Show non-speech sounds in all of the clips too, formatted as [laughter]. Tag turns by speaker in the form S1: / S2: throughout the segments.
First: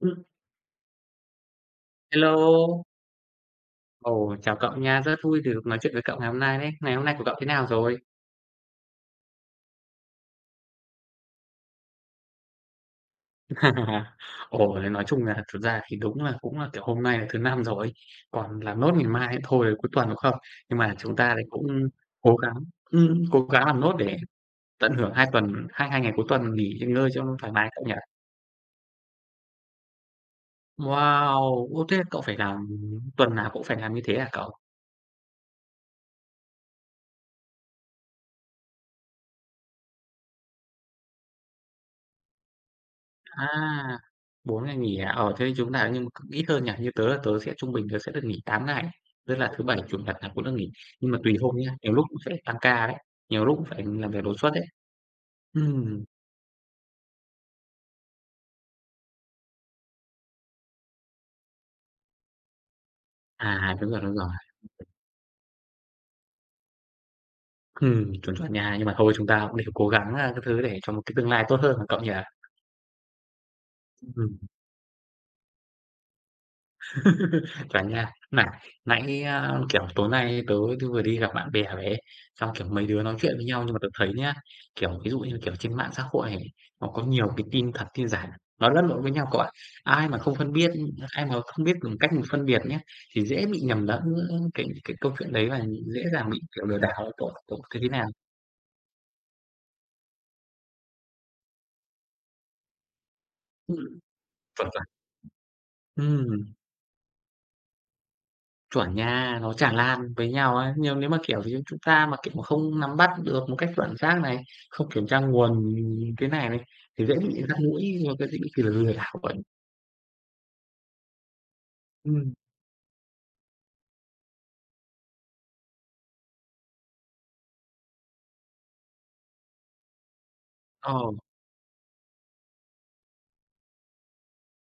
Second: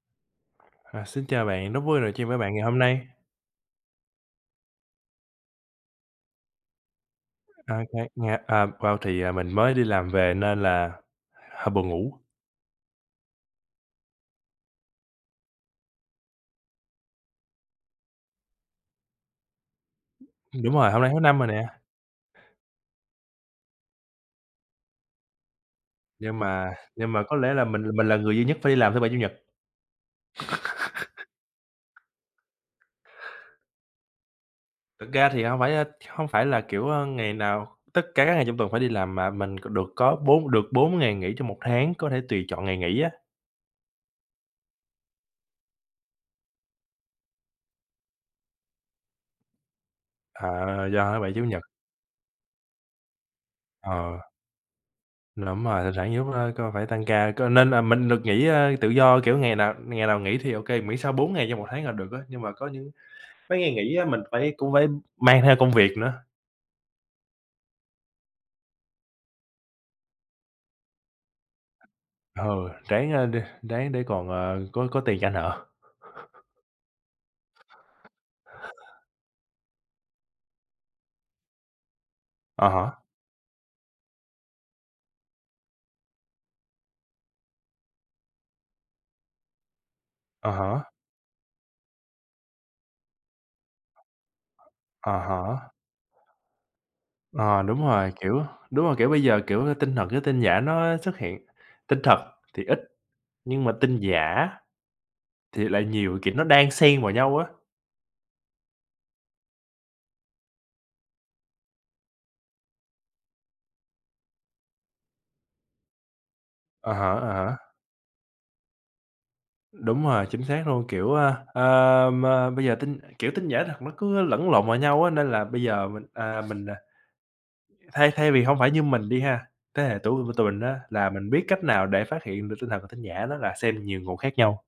S1: Ừm,
S2: À, xin chào bạn, rất vui nói chuyện với bạn ngày hôm
S1: hello.
S2: nay.
S1: Ồ, chào cậu nha, rất vui được nói chuyện với cậu ngày hôm nay đấy. Ngày hôm nay của cậu thế nào
S2: À,
S1: rồi?
S2: ngày ngày à, wow, thì, à, mình mới đi làm về nên là hơi buồn ngủ.
S1: [laughs] Ồ, thế nói chung là thực ra thì đúng là cũng là, kiểu, hôm nay là thứ Năm rồi, còn làm nốt ngày mai nữa thôi, là cuối tuần, đúng không?
S2: Đúng
S1: Nhưng
S2: rồi,
S1: mà
S2: hôm nay
S1: chúng
S2: thứ
S1: ta
S2: Năm
S1: thì
S2: rồi nè,
S1: cũng cố gắng cố gắng làm nốt để tận hưởng 2 tuần hai hai ngày cuối
S2: nhưng
S1: tuần
S2: mà
S1: nghỉ ngơi
S2: nhưng mà
S1: cho nó
S2: có
S1: thoải
S2: lẽ là
S1: mái
S2: mình
S1: cậu nhỉ?
S2: mình là người duy nhất phải đi làm thứ Bảy, Chủ nhật.
S1: Wow! Ô, thế cậu phải làm tuần nào cũng phải làm như thế à, cậu?
S2: Thực ra thì không phải, không phải là, kiểu, ngày nào tất cả các ngày trong tuần phải đi làm mà mình c được có bốn được 4 ngày nghỉ trong một tháng, có thể tùy chọn ngày nghỉ á,
S1: À, 4 ngày nghỉ à? Ờ, thế chúng ta nhưng mà cũng ít hơn nhỉ? Như tớ là tớ sẽ trung bình tớ sẽ được nghỉ 8 ngày, tức là thứ Bảy, Chủ nhật là cũng được nghỉ,
S2: à,
S1: nhưng
S2: do
S1: mà
S2: thứ Bảy,
S1: tùy
S2: Chủ
S1: hôm
S2: nhật.
S1: nhá, nhiều lúc cũng phải tăng ca đấy, nhiều lúc cũng phải làm
S2: Ờ.
S1: việc đột xuất đấy.
S2: Đúng rồi, thỉnh
S1: Ừm,
S2: thoảng nhiều lúc, coi phải tăng ca, coi nên là mình được nghỉ, tự do, kiểu, ngày nào nghỉ thì ô kê, miễn sao 4 ngày trong một tháng là được á, nhưng mà có những mấy ngày
S1: à, đúng
S2: nghỉ
S1: rồi,
S2: á
S1: đúng
S2: mình
S1: rồi.
S2: phải cũng phải mang theo công việc nữa.
S1: Chuẩn, chuẩn nha, nhưng mà thôi chúng ta cũng đều cố gắng, a, các thứ để cho một cái tương lai tốt hơn mà cậu nhỉ?
S2: Ừ, ráng, để ráng để còn,
S1: Ừm.
S2: có tiền trả nợ.
S1: [laughs] cả nhà Này, nãy, a, kiểu, tối nay tớ tớ vừa đi gặp bạn bè về ấy, xong, kiểu,
S2: À há,
S1: mấy đứa nói chuyện với nhau nhưng mà tớ thấy nhá, kiểu, ví dụ như, kiểu, trên mạng xã hội này, nó có nhiều cái tin thật tin giả, nó lẫn lộn với nhau các bạn. Ai mà không
S2: à
S1: phân biết
S2: há,
S1: ai mà không biết dùng cách mình phân biệt nhé thì dễ bị nhầm lẫn giữa cái
S2: à
S1: câu chuyện đấy và
S2: há.
S1: dễ dàng bị, kiểu, lừa đảo tổ tổ
S2: Ờ,
S1: thế
S2: đúng
S1: thế nào?
S2: rồi, kiểu, bây giờ, kiểu, tin thật với tin giả nó xuất hiện. Tin thật thì ít, nhưng mà
S1: Ừm,
S2: tin giả
S1: chuẩn, chuẩn.
S2: thì lại nhiều, kiểu, nó
S1: Ừm.
S2: đan xen vào nhau á.
S1: Chuẩn nha, nó tràn lan với nhau ấy. Nhưng nếu mà, kiểu, thì chúng ta mà, kiểu, mà không nắm bắt được một cách chuẩn xác này, không kiểm tra nguồn cái này này,
S2: À
S1: thì
S2: há,
S1: dễ bị
S2: à
S1: dắt
S2: há.
S1: mũi rồi cái dễ bị lừa lừa đảo ấy.
S2: Đúng rồi, chính xác luôn, kiểu,
S1: Ừm.
S2: mà bây giờ tin giả thật nó cứ lẫn lộn vào nhau á, nên là bây giờ mình, thay thay vì không phải như mình đi ha, thế hệ tuổi của tụi mình á,
S1: Ờ,
S2: là mình biết cách nào để phát hiện được tin thật và tin giả đó là xem nhiều nguồn khác nhau,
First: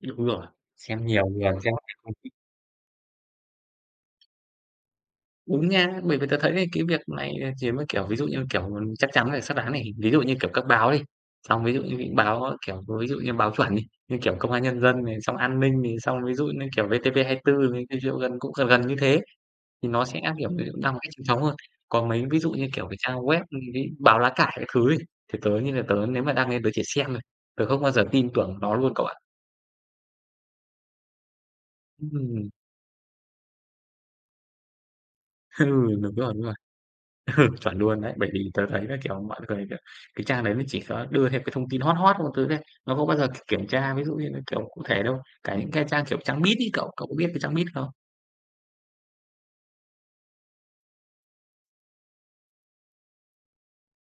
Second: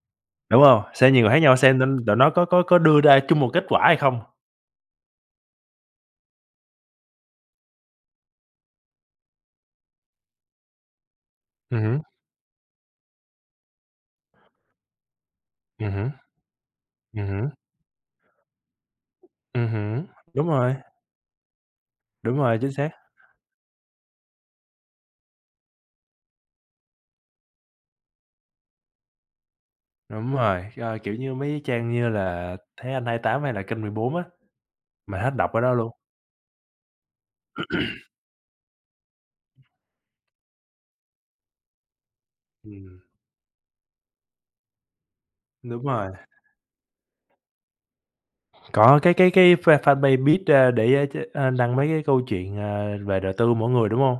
S1: đúng rồi,
S2: đúng không?
S1: xem
S2: Xem nhiều
S1: nhiều
S2: nguồn khác nhau
S1: nguồn xem
S2: xem nên tụi nó
S1: [unintelligible]
S2: có đưa ra chung một kết quả hay không.
S1: đúng nha, bởi vì tớ thấy là cái việc này thì mới, kiểu, ví dụ như, kiểu, chắc chắn phải xác đáng này. Ví dụ như, kiểu, các báo đi, xong ví dụ như
S2: Hứm,
S1: những báo, kiểu, ví dụ như báo chuẩn đi, như kiểu Công an Nhân dân này, xong An ninh này,
S2: hứm,
S1: xong ví dụ như, kiểu,
S2: hứm,
S1: VTV24 này, cái dụ gần cũng gần gần như thế. Thì nó
S2: hứm,
S1: sẽ, kiểu,
S2: đúng
S1: ví dụ
S2: rồi,
S1: đăng một cách chính thống hơn. Còn mấy
S2: đúng
S1: ví dụ
S2: rồi,
S1: như,
S2: chính
S1: kiểu,
S2: xác,
S1: cái trang web, cái báo lá cải các thứ ấy, thì tớ như là tớ nếu mà đăng lên tớ chỉ xem thôi, tớ không bao giờ tin tưởng nó luôn cậu ạ.
S2: đúng rồi, ờ, kiểu như, mấy cái trang như
S1: Ừm,
S2: là Thế Anh 28 hay là Kênh 14 á, mình hết đọc
S1: [laughs]
S2: ở
S1: ừ,
S2: đó luôn.
S1: đúng rồi, ừ, chuẩn luôn đấy. Bởi vì tớ thấy là, kiểu, mọi người, kiểu, cái trang đấy nó chỉ có đưa theo cái thông tin hot hot các thứ thôi, nó
S2: Ừm,
S1: không bao giờ kiểm tra ví dụ như là, kiểu, cụ thể đâu. Cả những
S2: đúng
S1: cái trang,
S2: rồi.
S1: kiểu, trang Beat ấy, cậu cậu có biết cái trang Beat không?
S2: Có, cái fa fanpage biết a, để, a, ch a, đăng mấy cái câu chuyện, à, về đời tư mỗi người, đúng hông?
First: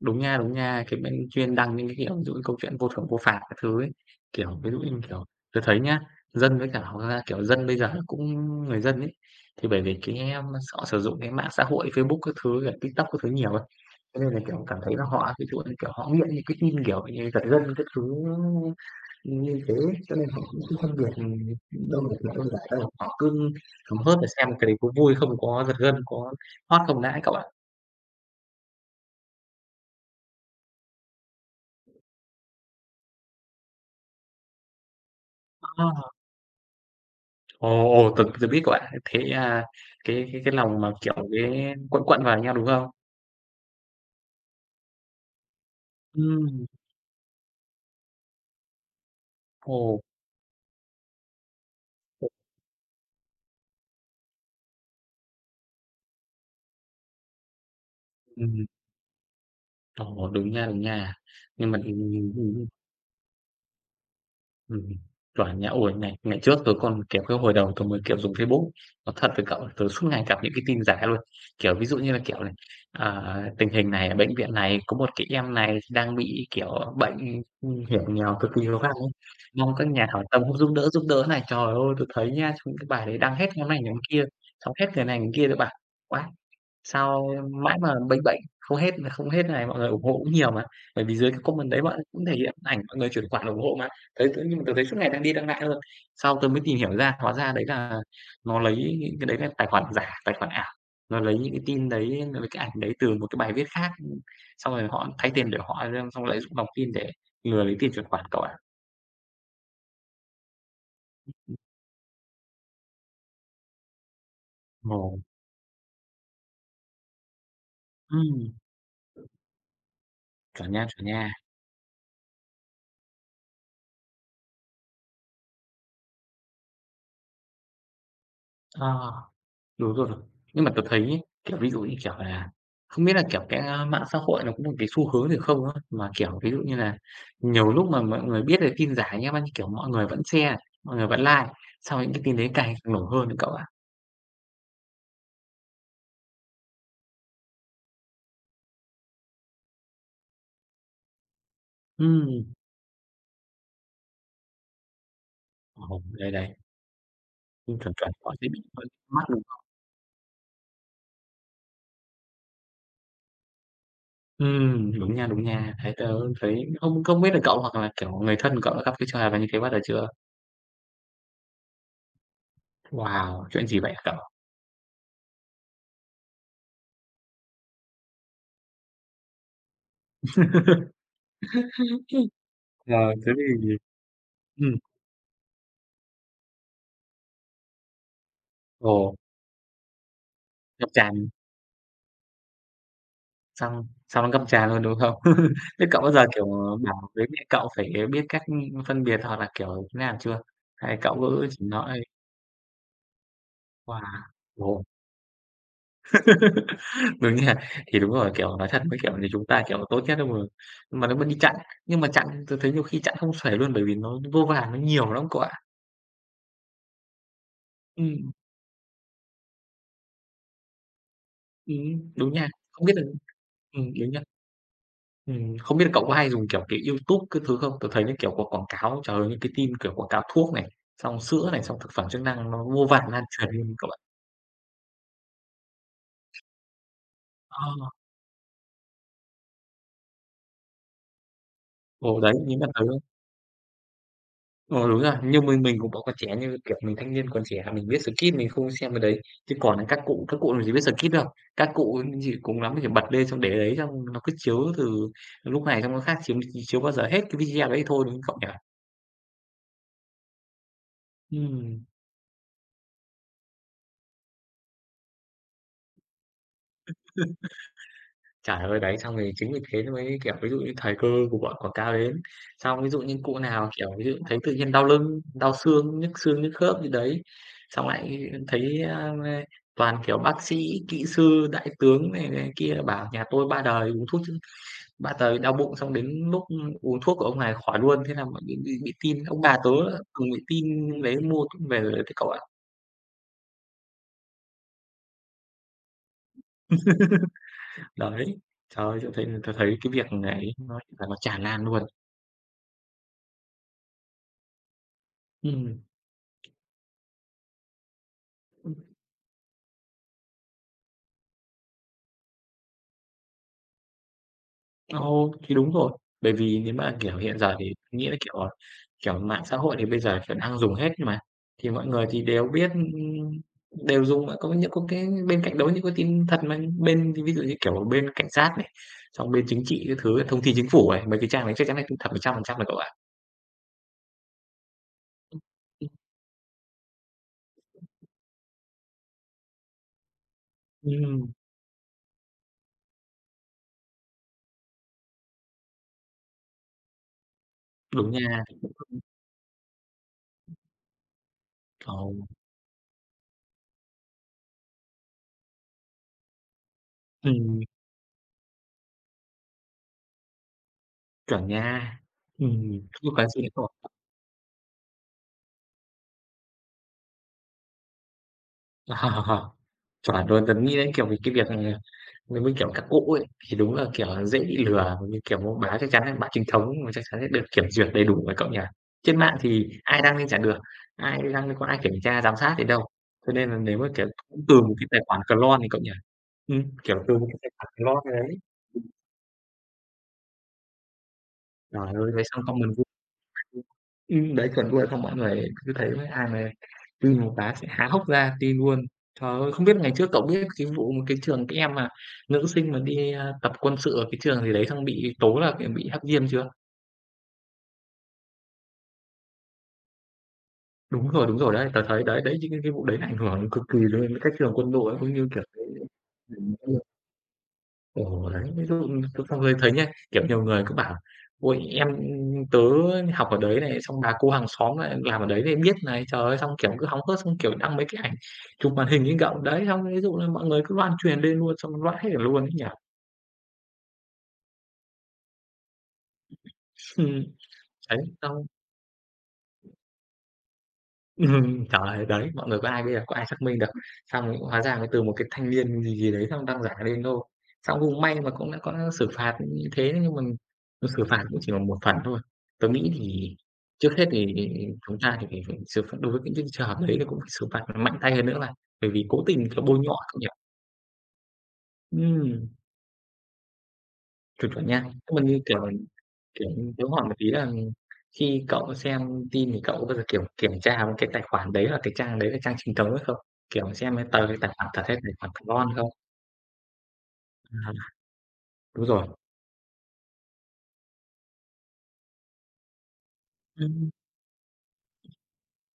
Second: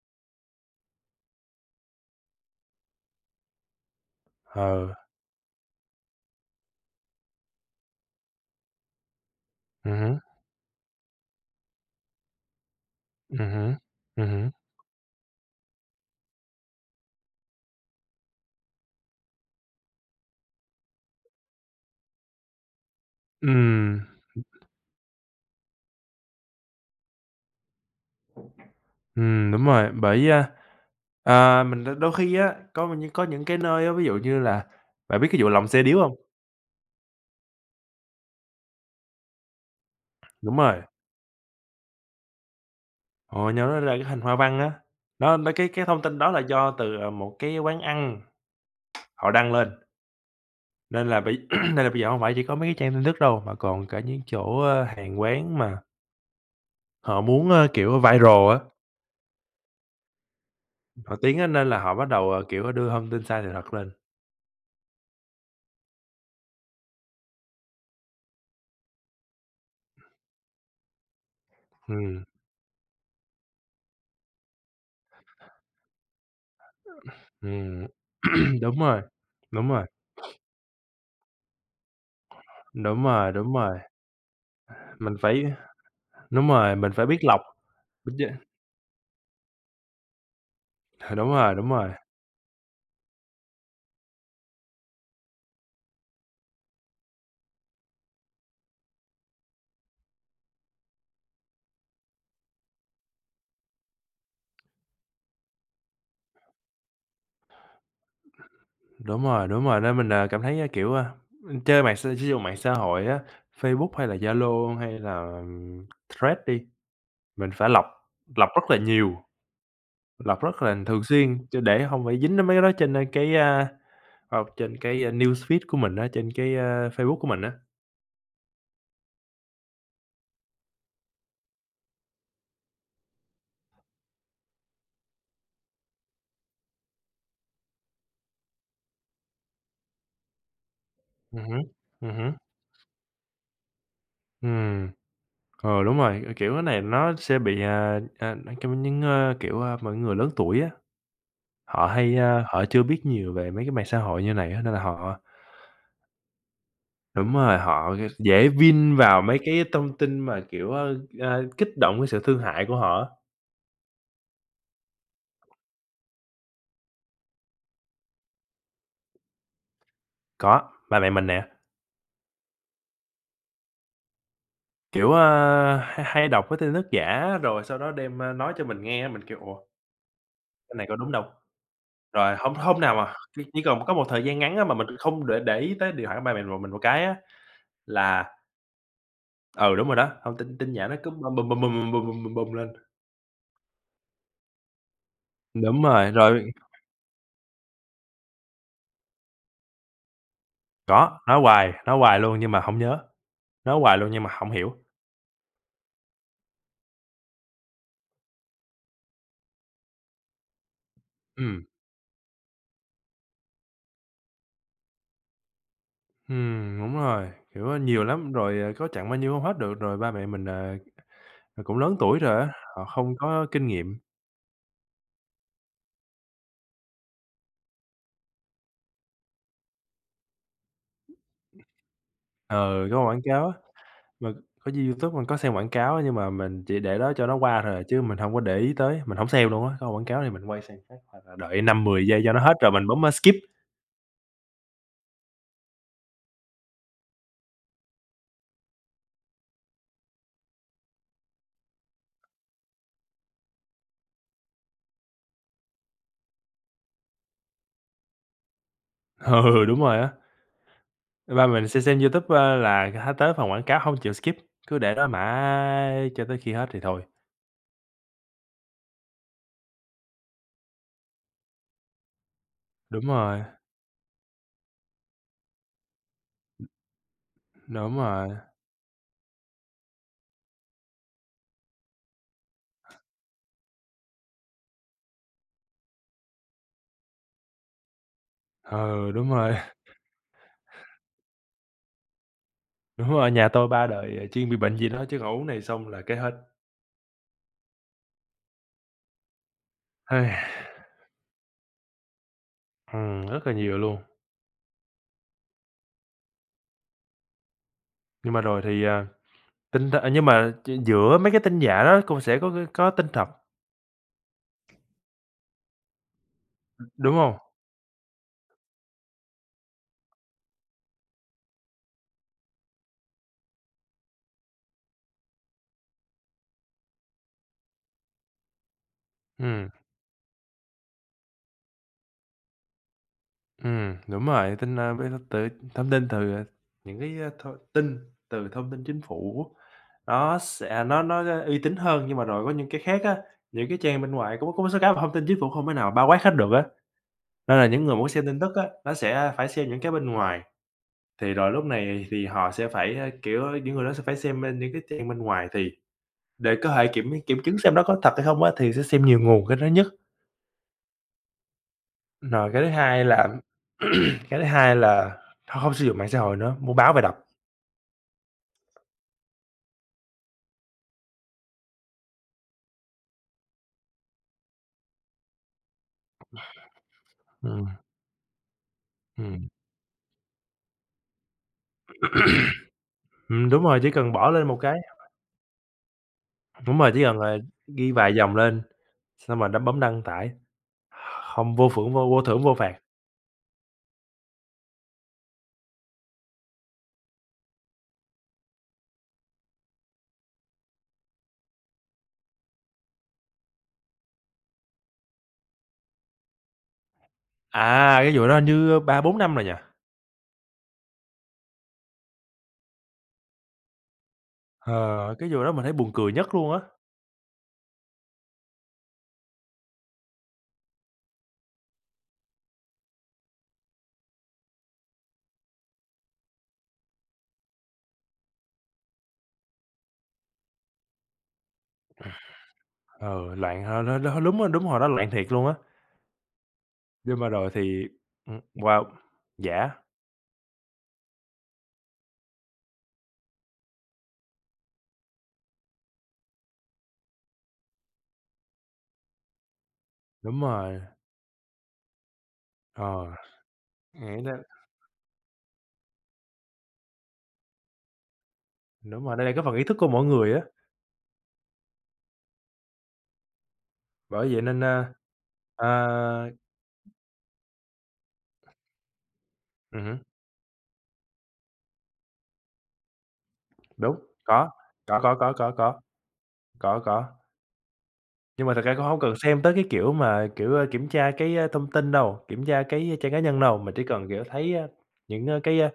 S1: Đúng nha, cái bên chuyên đăng những cái, kiểu, ví dụ như câu chuyện vô thưởng vô phạt các thứ ấy. Kiểu, ví dụ
S2: Ờ,
S1: như, kiểu, tớ thấy nhá, dân với cả hoặc là, kiểu, dân bây giờ cũng người dân ấy, thì bởi vì cái
S2: hứm,
S1: em họ sử dụng cái mạng xã hội Facebook các thứ, rồi TikTok các thứ nhiều ấy,
S2: hứm,
S1: cho nên là,
S2: hứm.
S1: kiểu, cảm thấy là họ ví dụ như, kiểu, họ nghiện những cái tin, kiểu như, giật gân các thứ như thế, cho nên họ cũng không phân biệt, đâu là thật, đâu là giả đâu. Họ cứ
S2: Ừm,
S1: hóng hớt để xem cái đấy có vui không, có giật gân, có hot không đã các bạn.
S2: đúng rồi, bởi, mình đ đôi khi á, có những cái nơi á, ví dụ như là bạn biết cái vụ lòng xe điếu hông?
S1: Ồ, ồ, tớ tớ biết của bạn Thế, à, cái
S2: Đúng rồi,
S1: lòng mà, kiểu, cái quặn quặn vào nhau, đúng không?
S2: hồi nhỏ nó ra cái hình hoa văn á, nó cái thông tin đó là
S1: Ừm,
S2: do từ, ờ, một cái quán ăn họ đăng lên,
S1: ồ,
S2: nên là bây [clears throat] nên là bây giờ hông
S1: ồ,
S2: phải chỉ có mấy cái trang tin tức đâu, mà còn cả những chỗ, hàng quán mà họ muốn, kiểu, viral á.
S1: ừm, ồ, đúng nha, đúng nha.
S2: Nổi tiếng á,
S1: Nhưng
S2: nên
S1: mà
S2: là họ bắt đầu, ờ, kiểu, đưa thông tin sai sự thật lên.
S1: ừm, chuẩn nha. Ôi, ngày ngày trước tớ còn, kiểu, cái hồi đầu tớ mới, kiểu, dùng Facebook, nói thật với cậu là tớ suốt ngày gặp những cái tin giả luôn. Kiểu, ví dụ như là,
S2: Ừm,
S1: kiểu này, à, tình hình này ở bệnh viện này, có một cái em này đang bị, kiểu, bệnh,
S2: ừm,
S1: hiểm nghèo cực
S2: [clears throat]
S1: kỳ khó
S2: đúng
S1: khăn
S2: rồi,
S1: ấy,
S2: đúng
S1: mong
S2: rồi,
S1: các nhà hảo tâm giúp đỡ này. Trời ơi, tớ thấy nhá, trong cái
S2: đúng
S1: bài đấy
S2: rồi,
S1: đăng hết
S2: đúng
S1: nhóm này
S2: rồi,
S1: nhóm kia, xong hết người
S2: mình
S1: này người
S2: phải
S1: kia tớ bảo: "Uầy,
S2: đúng rồi, mình phải biết
S1: sao
S2: lọc,
S1: mãi mà
S2: đúng
S1: bênh
S2: chứ.
S1: bênh, không hết là không hết này, mọi người ủng hộ cũng nhiều mà." Bởi vì
S2: [laughs] Đúng
S1: dưới cái
S2: rồi, đúng
S1: comment đấy
S2: rồi,
S1: mọi cũng thể hiện ảnh mọi người chuyển khoản ủng hộ mà. Thấy tự nhiên tớ thấy suốt ngày đang đi đang lại thôi. Sau tớ mới tìm hiểu ra, hóa ra đấy là nó lấy những cái đấy là tài khoản giả, tài khoản ảo, nó lấy những cái tin đấy, nó lấy cái ảnh đấy từ một cái bài viết khác, xong rồi họ thay tiền để họ lên xong lợi dụng lòng tin để lừa lấy tiền chuyển khoản cậu ạ.
S2: đúng rồi, đúng rồi, nên mình, cảm thấy, ờ, kiểu, chơi mạng s sử dụng mạng xã hội á, Facebook hay là Zalo hay
S1: Ồ.
S2: là Threads đi, mình phải lọc lọc
S1: Ừm,
S2: rất là nhiều, lọc rất
S1: chuẩn
S2: là
S1: nha,
S2: thường
S1: chuẩn nha.
S2: xuyên cho để hông phải dính đến mấy cái đó trên, a, cái, a, ờ, trên cái, newsfeed của mình á, trên cái, Facebook của mình á.
S1: Ờ. Đúng rồi. Nhưng mà tớ thấy ấy, kiểu, ví dụ như, kiểu là, không biết là, kiểu, cái, a, mạng xã hội nó có một cái xu hướng gì không á? Mà, kiểu, ví dụ như là nhiều lúc mà mọi người biết về tin giả nhá, bao nhiêu kiểu, mọi người vẫn share, mọi người vẫn like,
S2: Hứm,
S1: xong những cái
S2: hứm,
S1: tin đấy càng nổ hơn nữa cậu ạ.
S2: ừm, ờ, đúng rồi, ờ, kiểu, cái này nó sẽ bị, cho những, kiểu, mọi người lớn tuổi á, họ hay,
S1: Ừm,
S2: họ chưa biết nhiều về mấy cái mạng xã hội như này á, nên là họ
S1: ồ, đấy, đấy,
S2: đúng rồi,
S1: chuẩn,
S2: họ g
S1: chuẩn, họ sẽ
S2: dễ
S1: bị [unintelligible]
S2: vin vào
S1: mắt
S2: mấy
S1: đúng.
S2: cái thông tin mà, kiểu, kích động cái sự thương hại của họ á.
S1: Đúng nha, đúng nha. Đấy, tớ thấy không không biết là cậu hoặc là, kiểu, người thân của cậu đã gặp cái trò hợp là như thế bao giờ chưa?
S2: Có, ba mẹ mình nè,
S1: Wow, chuyện gì vậy hả cậu?
S2: kiểu, a, hay hay đọc cái tin tức giả rồi sau đó đem, nói cho mình nghe á, mình kêu: "Ủa, cái này có đúng đâu?"
S1: [laughs]
S2: Rồi hôm hôm nào mà
S1: Ờ, thế
S2: chỉ
S1: thì
S2: còn có một thời gian ngắn á mà
S1: ừm,
S2: mình không để ý tới điện thoại của ba mẹ một mình một cái á. Là
S1: ồ,
S2: ừ, đúng rồi đó, thông tin tin
S1: ngập
S2: nhắn nó cứ
S1: tràn.
S2: bum, bum, bum, bum, bum, bum, bum, bum, bum lên.
S1: Xong xong nó ngâm trà luôn, đúng không? [laughs]
S2: Đúng
S1: Thế cậu
S2: rồi,
S1: bao giờ, kiểu,
S2: rồi
S1: bảo với mẹ cậu phải biết cách, phân biệt hoặc là, kiểu, thế nào chưa? Hay cậu
S2: có,
S1: cứ chỉ
S2: nói
S1: nói:
S2: hoài luôn nhưng mà hổng nhớ, nói hoài
S1: "Wow,
S2: luôn nhưng mà hổng hiểu.
S1: ồ." [laughs] Đúng nha, thì đúng rồi, kiểu, nói thật với, kiểu, thì chúng ta, kiểu, tốt nhất đâu mà nó vẫn đi chặn,
S2: Ừm,
S1: nhưng mà chặn tôi thấy nhiều khi chặn không xuể luôn bởi vì nó vô vàn, nó nhiều lắm cậu ạ.
S2: đúng rồi, kiểu, nhiều
S1: Ừm,
S2: lắm, rồi, ờ, có chặn bao nhiêu hông hết được, rồi ba mẹ mình, cũng lớn tuổi
S1: đúng
S2: rồi
S1: nha,
S2: á,
S1: không
S2: họ
S1: biết được
S2: không có kinh nghiệm.
S1: đúng nha. Không biết là cậu có hay dùng, kiểu, cái YouTube các thứ không? Tớ thấy những, kiểu, có quảng cáo, trời ơi, những cái tin, kiểu, quảng cáo thuốc này, xong sữa này, xong thực phẩm chức năng nó vô
S2: Ờ,
S1: vàn
S2: có quảng
S1: lan truyền
S2: cáo á,
S1: luôn cậu ạ.
S2: mà có duy YouTube mình có xem quảng cáo á, nhưng mà mình chỉ để đó cho nó qua
S1: Ờ,
S2: thôi à, chứ mình hông có để ý tới, mình hổng xem luôn á, có quảng cáo thì mình quay sang khác hoặc là đợi 5 10
S1: ừ,
S2: giây
S1: đấy,
S2: cho nó hết
S1: nhưng mà
S2: rồi
S1: tớ
S2: mình bấm, skip.
S1: ờ, đúng rồi, nhưng mình cũng vẫn còn trẻ như, kiểu, mình thanh niên còn trẻ, mình biết Skip mình không xem cái đấy, chứ còn là các cụ làm gì biết Skip đâu. Các cụ gì cùng lắm chỉ bật lên xong để đấy xong nó cứ chiếu từ lúc này xong nó khác, chiếu chiếu bao giờ hết cái video đấy thôi, đúng không cậu nhỉ?
S2: [laughs] Ừ, đúng rồi á. Ba mình sẽ
S1: Ừm.
S2: xem YouTube, ơ, là h tới phần quảng cáo hông chịu skip, cứ để đó mãi cho tới khi hết thì thôi.
S1: Trời ơi, đấy, xong thì chính vì thế mới, kiểu, ví dụ như thời cơ của bọn quảng cáo đến, xong ví dụ
S2: Đúng
S1: như cụ
S2: rồi,
S1: nào, kiểu, ví dụ thấy tự nhiên đau lưng, đau xương, nhức khớp gì đấy, xong
S2: đúng rồi,
S1: lại thấy, a, toàn, kiểu, bác sĩ, kỹ sư, đại tướng này này kia bảo nhà tôi 3 đời uống thuốc chứ, 3 đời đau bụng xong đến lúc uống thuốc của ông này khỏi luôn, thế là mọi người bị
S2: ừ,
S1: tin.
S2: đúng
S1: Ông
S2: rồi,
S1: bà tớ
S2: [laughs]
S1: từng bị tin đấy, mua thuốc về rồi thế cậu ạ.
S2: đúng rồi, nhà tôi ba đời, ờ, chuyên bị bệnh gì đó chứ còn uống này xong là cái hết.
S1: Đấy, trời ơi, tớ thấy tôi thấy cái việc này nó là nó tràn lan luôn.
S2: Rất là nhiều luôn.
S1: Ừm.
S2: Nhưng mà rồi thì, à, tin th ờ, nhưng mà giữa mấy cái tin giả đó cũng sẽ có tin thật,
S1: Ồ, thì đúng rồi. Bởi vì nếu mà,
S2: đúng
S1: kiểu,
S2: hông?
S1: hiện giờ thì nghĩa là, kiểu, ờ, kiểu, mạng xã hội thì bây giờ, kiểu, đang dùng hết mà, thì mọi người thì đều biết, đều dùng, có những có cái bên cạnh đó những cái tin thật mà, bên ví dụ như, kiểu, bên cảnh sát này, xong bên chính
S2: Ừm.
S1: trị các thứ, thông tin chính phủ này, mấy cái trang đấy chắc chắn là tin thật 100% rồi cậu ạ.
S2: Đúng rồi, tin, a, với từ thông tin từ, à, những cái, a, thông tin từ thông tin chính phủ nó sẽ
S1: Ừm,
S2: uy tín hơn, nhưng mà rồi có những cái khác á, những cái trang bên ngoài có một số cái mà thông tin chính phủ không thể nào bao quát hết được á, nên là những người muốn
S1: đúng
S2: xem tin
S1: nha.
S2: tức á, nó
S1: [unintelligible]
S2: sẽ phải xem những cái bên ngoài, thì rồi lúc này
S1: Ồ,
S2: thì họ sẽ phải, những người đó sẽ phải xem, những cái trang bên ngoài thì để có thể kiểm kiểm chứng
S1: ừm,
S2: xem nó có thật hay không á, thì sẽ xem nhiều nguồn cái đó nhất.
S1: chuẩn nha.
S2: Rồi cái thứ
S1: Không
S2: hai
S1: có cái
S2: là
S1: gì đâu.
S2: [clears throat] cái thứ hai là thôi không sử dụng mạng xã hội nữa, mua báo về đọc.
S1: Ờ, [laughs] Chuẩn luôn, tớ nghĩ đến, kiểu, vì cái việc, nếu mà, kiểu, các cụ ấy, thì đúng là, kiểu, dễ bị lừa, như kiểu mua báo chắc chắn là báo chính thống mà chắc chắn sẽ được kiểm
S2: Ừm,
S1: duyệt đầy đủ rồi cậu nhỉ? Trên mạng
S2: ừm,
S1: thì ai đăng lên chả được, ai đăng lên có ai kiểm tra giám sát đến đâu. Cho nên là
S2: đúng
S1: nếu
S2: rồi,
S1: mà,
S2: chỉ
S1: kiểu,
S2: cần bỏ
S1: cũng
S2: lên một
S1: từ một
S2: cái
S1: cái tài khoản clone thì cậu nhỉ?
S2: đúng rồi, chỉ
S1: Kiểu, từ
S2: cần,
S1: một cái
S2: ờ,
S1: tài khoản
S2: ghi vài
S1: clone đấy,
S2: dòng lên, xong rồi bấm đăng tải, không vô
S1: trời
S2: phưởng vô
S1: ơi, thấy
S2: vô thưởng
S1: xong
S2: vô
S1: comment
S2: phạt.
S1: vui. Ừm, đấy, chuẩn luôn, xong mọi người cứ thấy mấy ai mà tin một cái sẽ há hốc ra tin luôn. Trời ơi, không biết ngày trước cậu biết cái vụ một cái trường các em mà nữ sinh mà đi, tập quân sự ở cái trường gì đấy xong bị tố là, kiểu, bị hack diêm chưa?
S2: À, cái vụ đó hình như 3 4 năm rồi nhỉ?
S1: Đúng rồi đấy. Tớ thấy đấy, đấy chính cái vụ đấy nó ảnh hưởng cực kỳ lên cái cách trường quân đội ấy, cũng
S2: Ờ,
S1: như,
S2: cái
S1: kiểu,
S2: vụ đó mình
S1: cái
S2: thấy buồn cười nhất
S1: [laughs] [unintelligible]
S2: luôn
S1: ừm,
S2: á.
S1: ừ, đấy, ví dụ tớ xong rồi thấy nhá, kiểu, nhiều người cứ bảo: "Ôi, em tớ học ở đấy này, xong bà cô hàng xóm lại làm ở đấy nên biết này." Trời ơi, xong, kiểu, cứ hóng hớt, xong, kiểu, đăng mấy cái ảnh chụp màn hình lên cộng đấy, xong ví dụ là mọi người cứ loan truyền lên luôn, xong loãng hết cả luôn ấy nhỉ?
S2: Ờ, loạn h l l đúng rồi đúng hồi đó loạn thiệt luôn á,
S1: [laughs]
S2: nhưng
S1: Ừm,
S2: mà rồi thì,
S1: đấy, xong
S2: wow, giả,
S1: ừm, trời ơi, đấy, mọi người có ai bây giờ có ai xác minh được. Xong hóa ra là từ một cái thanh niên gì gì đấy xong đăng giả lên thôi. Xong cũng may mà cũng đã có xử phạt như thế nhưng mà
S2: đúng rồi,
S1: xử phạt cũng chỉ là một phần thôi. Tớ nghĩ
S2: ờ,
S1: thì trước hết
S2: nghĩ
S1: thì
S2: là
S1: chúng ta thì phải phải xử phạt đối với những cái trường hợp đấy thì cũng phải xử phạt mạnh tay hơn nữa mà, bởi vì
S2: đúng rồi,
S1: cố
S2: đây là cái
S1: tình,
S2: phần
S1: kiểu,
S2: ý thức
S1: bôi
S2: của
S1: nhọ
S2: mỗi
S1: không nhỉ?
S2: người á,
S1: Ừm,
S2: bởi vậy
S1: chuẩn,
S2: nên,
S1: chuẩn nha.
S2: a
S1: Nhưng mà như, kiểu,
S2: à
S1: kiểu, như tớ hỏi một tí là khi cậu xem tin thì cậu có bao
S2: hứm,
S1: giờ, kiểu, kiểm tra không? Cái tài khoản đấy là cái trang đấy là trang chính thống hay không? Kiểu, xem
S2: đúng,
S1: cái tờ cái tài
S2: có,
S1: khoản thật hay
S2: có,
S1: tài
S2: có,
S1: khoản
S2: có, có,
S1: con
S2: có,
S1: không?
S2: có, có.
S1: À,
S2: Nhưng mà thật ra cũng
S1: đúng
S2: hông
S1: rồi.
S2: cần xem tới cái kiểu mà, kiểu, kiểm tra cái, thông tin đâu, kiểm tra cái ờ, trang cá nhân đâu, mình chỉ
S1: Ừm.
S2: cần, kiểu, thấy, những,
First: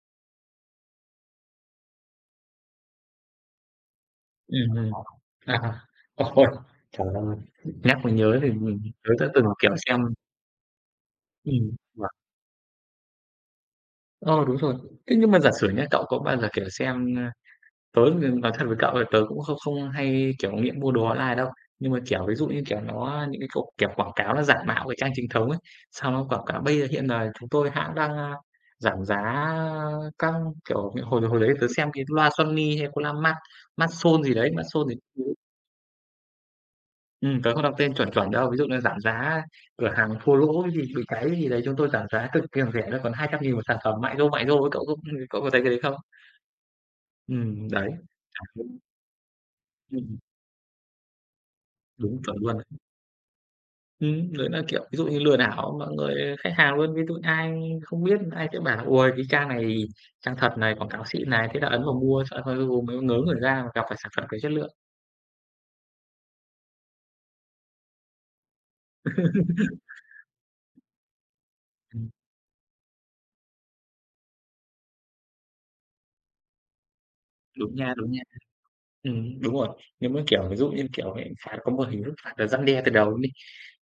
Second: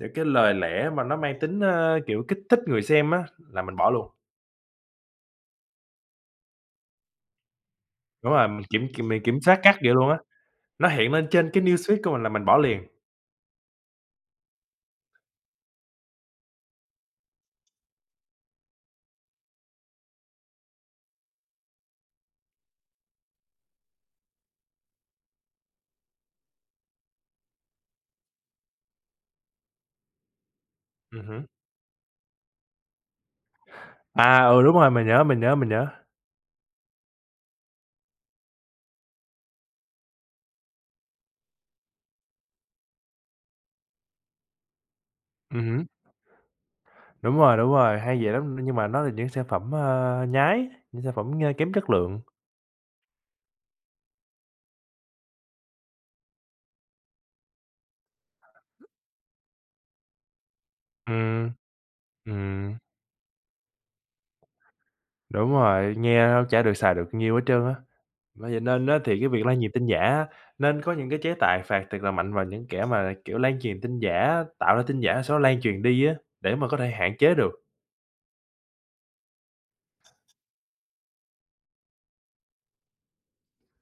S2: những cái lời lẽ mà nó mang tính, kiểu, kích thích người xem á là mình bỏ luôn.
S1: Ừm, ừm. À, ôi, trời ơi, nhắc mới
S2: Đúng
S1: nhớ
S2: rồi,
S1: thì mình tớ
S2: mình
S1: đã
S2: kiểm
S1: từng,
S2: soát
S1: kiểu,
S2: gắt vậy
S1: xem
S2: luôn á, nó hiện lên trên cái newsfeed
S1: vâng.
S2: của mình là mình bỏ liền.
S1: Ờ, đúng rồi. Thế nhưng mà giả sử nhá, cậu có bao giờ, kiểu, xem tớ thì nói thật với cậu là tớ cũng không không hay, kiểu, nghiện mua đồ online đâu, nhưng mà, kiểu, ví dụ như, kiểu, nó những cái cục kiểu quảng cáo nó giả mạo cái trang chính thống ấy, sao nó quảng cáo bây giờ hiện là chúng tôi hãng đang, giảm giá các kiểu, hồi hồi
S2: Hứm.
S1: đấy tớ xem cái loa Sony hay có loa mát mát son gì
S2: À,
S1: đấy,
S2: ừ,
S1: mát
S2: đúng
S1: son
S2: rồi,
S1: thì
S2: mình nhớ, mình nhớ, mình nhớ.
S1: tớ không đọc tên chuẩn chuẩn đâu, ví dụ như giảm giá cửa hàng thua lỗ gì bị cháy gì đấy, chúng tôi giảm giá cực kỳ rẻ nó còn 200.000 một sản phẩm mại dô ấy, cậu có thấy cái đấy
S2: Hứm,
S1: không?
S2: đúng
S1: Đấy.
S2: rồi, hay vậy lắm, nhưng mà nó là những sản phẩm,
S1: Ừm,
S2: nhái, những sản phẩm, kém chất
S1: đúng
S2: lượng.
S1: chuẩn luôn. Đấy là, kiểu, ví dụ như lừa đảo mọi người khách hàng luôn, ví dụ ai không biết ai sẽ bảo là: "Ôi, cái trang này trang thật này, quảng cáo xịn này."
S2: Ừm,
S1: Thế là ấn vào mua, sợ thôi
S2: ừm,
S1: cuối mới ngớ người ra mà gặp phải sản phẩm kém chất lượng.
S2: đúng rồi, nghe nó chả được xài được nhiêu hết trơn á. Bởi vậy nên á thì cái việc lan truyền tin giả á, nên có những cái chế tài phạt thật là
S1: Ừm,
S2: mạnh vào những kẻ mà, kiểu, lan truyền tin giả, tạo ra tin giả sau đó lan truyền đi á, để mà có thể hạn chế được.
S1: đúng nha, đúng nha. Đúng rồi. Nếu mà, kiểu, ví dụ như, kiểu, mình phạt có một hình thức phạt là răn đe từ đầu đi,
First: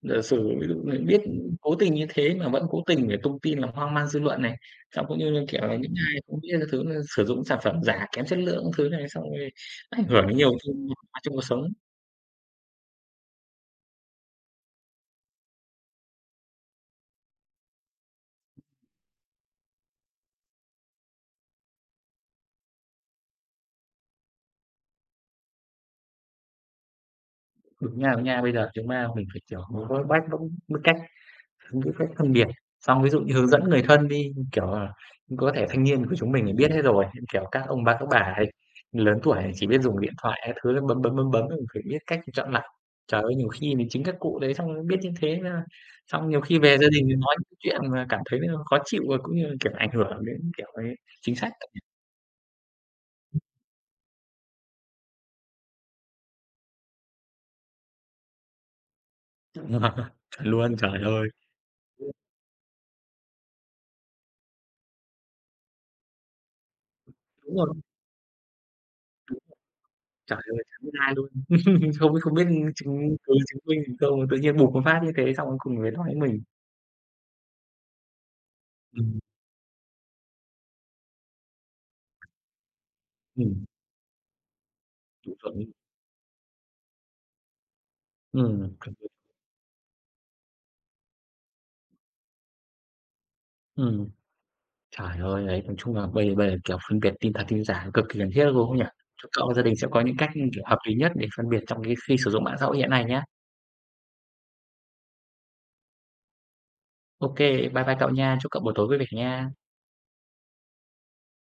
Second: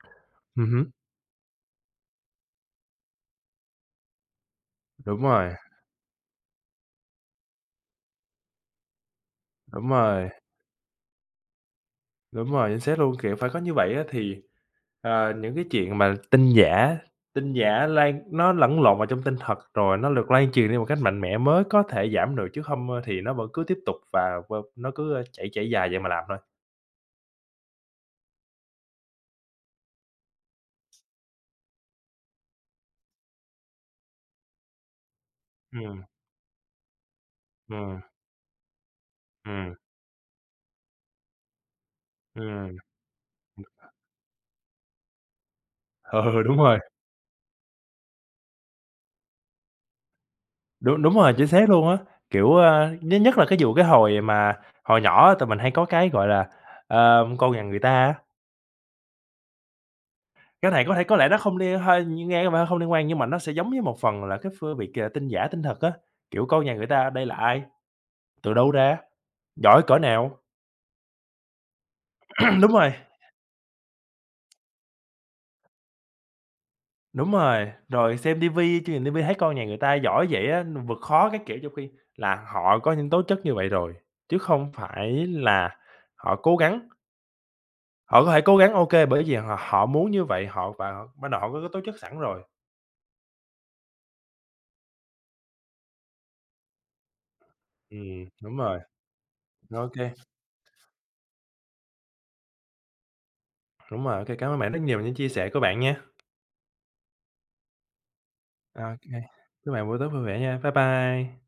S1: giả sử ví dụ
S2: Hứm,
S1: người biết cố tình như thế mà vẫn cố tình để tung tin làm hoang mang dư luận này, xong cũng
S2: đúng
S1: như, là
S2: rồi,
S1: kiểu là, những ai không biết cái thứ là sử dụng sản phẩm giả kém chất lượng thứ này, xong rồi
S2: đúng
S1: ảnh hưởng
S2: rồi,
S1: đến nhiều chung trong cuộc sống.
S2: đúng rồi, chính xác luôn, kiểu, phải có như vậy á thì, ờ, những cái chuyện mà tin giả lan nó lẫn lộn vào trong tin thật rồi nó được lan truyền đi một cách mạnh mẽ mới có thể giảm được, chứ không, thì nó vẫn cứ tiếp tục và nó cứ, chạy chạy dài vậy mà làm thôi.
S1: Đúng nha, đúng nha. Bây giờ chúng ta mình phải, kiểu, mới có bách cũng biết cách những cách phân biệt. Xong ví dụ như hướng dẫn người thân đi, kiểu là, có thể thanh
S2: Ừm,
S1: niên của chúng mình thì biết hết rồi, nhưng, kiểu, các ông bà,
S2: ừm,
S1: các bà ấy lớn tuổi thì chỉ
S2: ừm,
S1: biết dùng điện thoại các thứ, bấm, bấm, bấm, bấm, mình phải biết cách chọn lọc.
S2: ừm.
S1: Trời ơi, nhiều khi mình chính các cụ đấy xong biết như thế là xong nhiều
S2: Ừ, đúng
S1: khi về
S2: rồi,
S1: gia đình thì nói những chuyện mà cảm thấy là khó chịu và cũng như là, kiểu, ảnh hưởng đến, kiểu, cái
S2: đúng đúng rồi,
S1: chính
S2: chính
S1: sách.
S2: xác luôn á. Kiểu, a, nhất nhất là cái vụ cái hồi mà hồi nhỏ á, tụi mình hay có cái, gọi là, ờ, "Con nhà người ta" á,
S1: [laughs] Chuẩn
S2: cái
S1: luôn,
S2: này có
S1: trời
S2: thể có
S1: ơi!
S2: lẽ nó không liên hơi nghe có vẻ hơi không liên quan nhưng mà nó sẽ giống với một phần là cái phương việc, à, tin giả tin thật á, kiểu, con nhà người ta đây là
S1: Đúng
S2: ai,
S1: rồi.
S2: từ đâu ra, giỏi cỡ nào.
S1: Trời ơi, chẳng biết ai luôn. [laughs] Không không biết
S2: [clears throat] Đúng rồi.
S1: chứng cứ chứng minh gì không, tự nhiên bụp một phát như thế xong cuối cùng lại nói mình.
S2: Đúng rồi, rồi xem ti vi, chương trình ti
S1: Ừm,
S2: vi thấy con nhà người ta giỏi vậy á, vượt khó các kiểu, trong khi là họ có những tố chất như
S1: ừm,
S2: vậy rồi, chứ không phải
S1: đúng rồi.
S2: là họ cố gắng. Họ có thể cố gắng, ok
S1: Chuẩn rồi.
S2: bởi vì họ họ muốn như vậy, họ ban đầu họ có cái tố chất sẵn rồi.
S1: Ừm, trời ơi, đấy, nói chung là bây bây giờ, kiểu, phân biệt tin thật tin giả cực kỳ cần thiết,
S2: Đúng
S1: luôn không
S2: rồi,
S1: nhỉ? Chúc cậu và gia đình sẽ
S2: ok
S1: có những cách, kiểu, hợp lý nhất để phân biệt trong cái khi sử dụng mạng xã hội hiện nay nhé.
S2: đúng rồi, ô cảm ơn bạn rất nhiều về những chia sẻ của bạn nha.
S1: Ok, bye bye cậu nha, chúc cậu buổi tối vui
S2: Ok
S1: vẻ
S2: kê,
S1: nha.
S2: chúc bạn buổi tối vui vẻ nha. Bye bye.